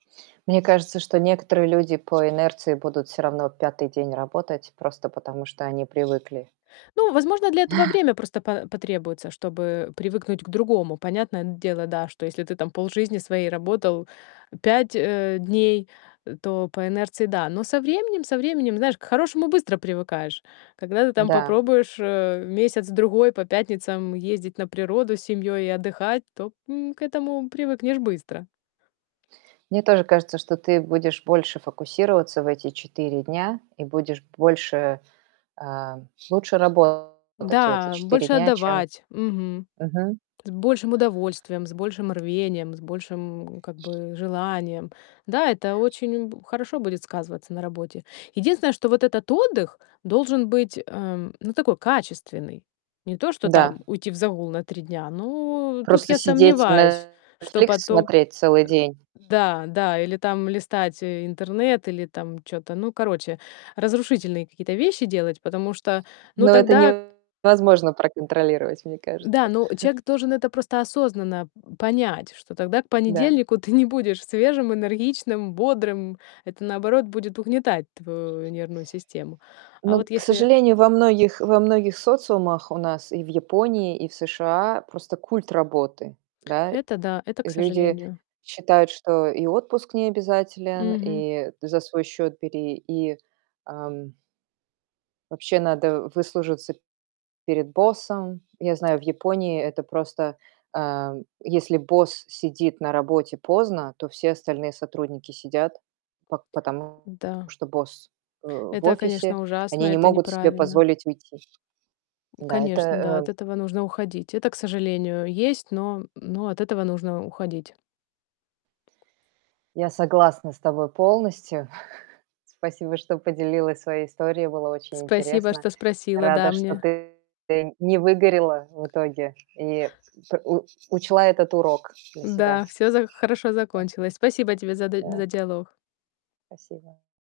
Мне кажется, что некоторые люди по инерции будут всё равно 5 день работать просто потому, что они привыкли. Ну, возможно, для этого время просто па потребуется, чтобы привыкнуть к другому. Понятное дело, да, что если ты там полжизни своей работал 5, э, дней, то по инерции- да. Но со временем, со временем, знаешь, к хорошему быстро привыкаешь. Когда ты там Да. попробуешь, э, месяц-другой по пятницам ездить на природу с семьёй и отдыхать, то, м, к этому привыкнешь быстро. Мне тоже кажется, что ты будешь больше фокусироваться в эти 4 дня и будешь больше, эм, лучше работать в эти Да, 4 больше дня, чем отдавать, мгм, Мгм. с большим удовольствием, с большим рвением, с большим, как бы, желанием. Да, это очень б хорошо будет сказываться на работе. Единственное, что вот этот отдых должен быть, эм, ну такой, качественный. Не то, что Да. там уйти в загул на 3 дня. Ну тут Просто я сидеть сомневаюсь, что Netflix потом смотреть целый день? Э, да да. Или там листать интернет, или там чё-то, ну короче, разрушительные какие-то вещи делать, потому что, ну, Но это тогда невозможно проконтролировать, мне кажется. Да, ну человек должен это просто осознанно понять, что тогда к Да. понедельнику ты не будешь свежим, энергичным, бодрым. Это, наоборот, будет угнетать твою нервную систему. А Ну, вот к если сожалению, во многих во многих социумах у нас, и в Японии, и в США просто культ работы, да? Это да, это к Люди сожалению. считают, что и отпуск не обязателен, Мгм. и за свой счёт бери, и, ам Вообще надо выслужиться перед боссом. Я знаю, в Японии это просто, э, если босс сидит на работе поздно, то все остальные сотрудники сидят, по потому Да. что босс, э, в Это, офисе, конечно, ужасно, они не это могут себе неправильно. позволить уйти. Да, это, Конечно, да, эм от этого нужно уходить. Это, к сожалению, есть, но, м, но от этого нужно уходить. Я согласна с тобой полностью. Спасибо, что поделилась своей историей. Было очень Спасибо, интересно. что спросила, Рада, да, что мне ты не выгорела в итоге и п у учла этот урок для себя. Да, всё за хорошо Да. закончилось. Спасибо тебе за д Да. за диалог. Спасибо.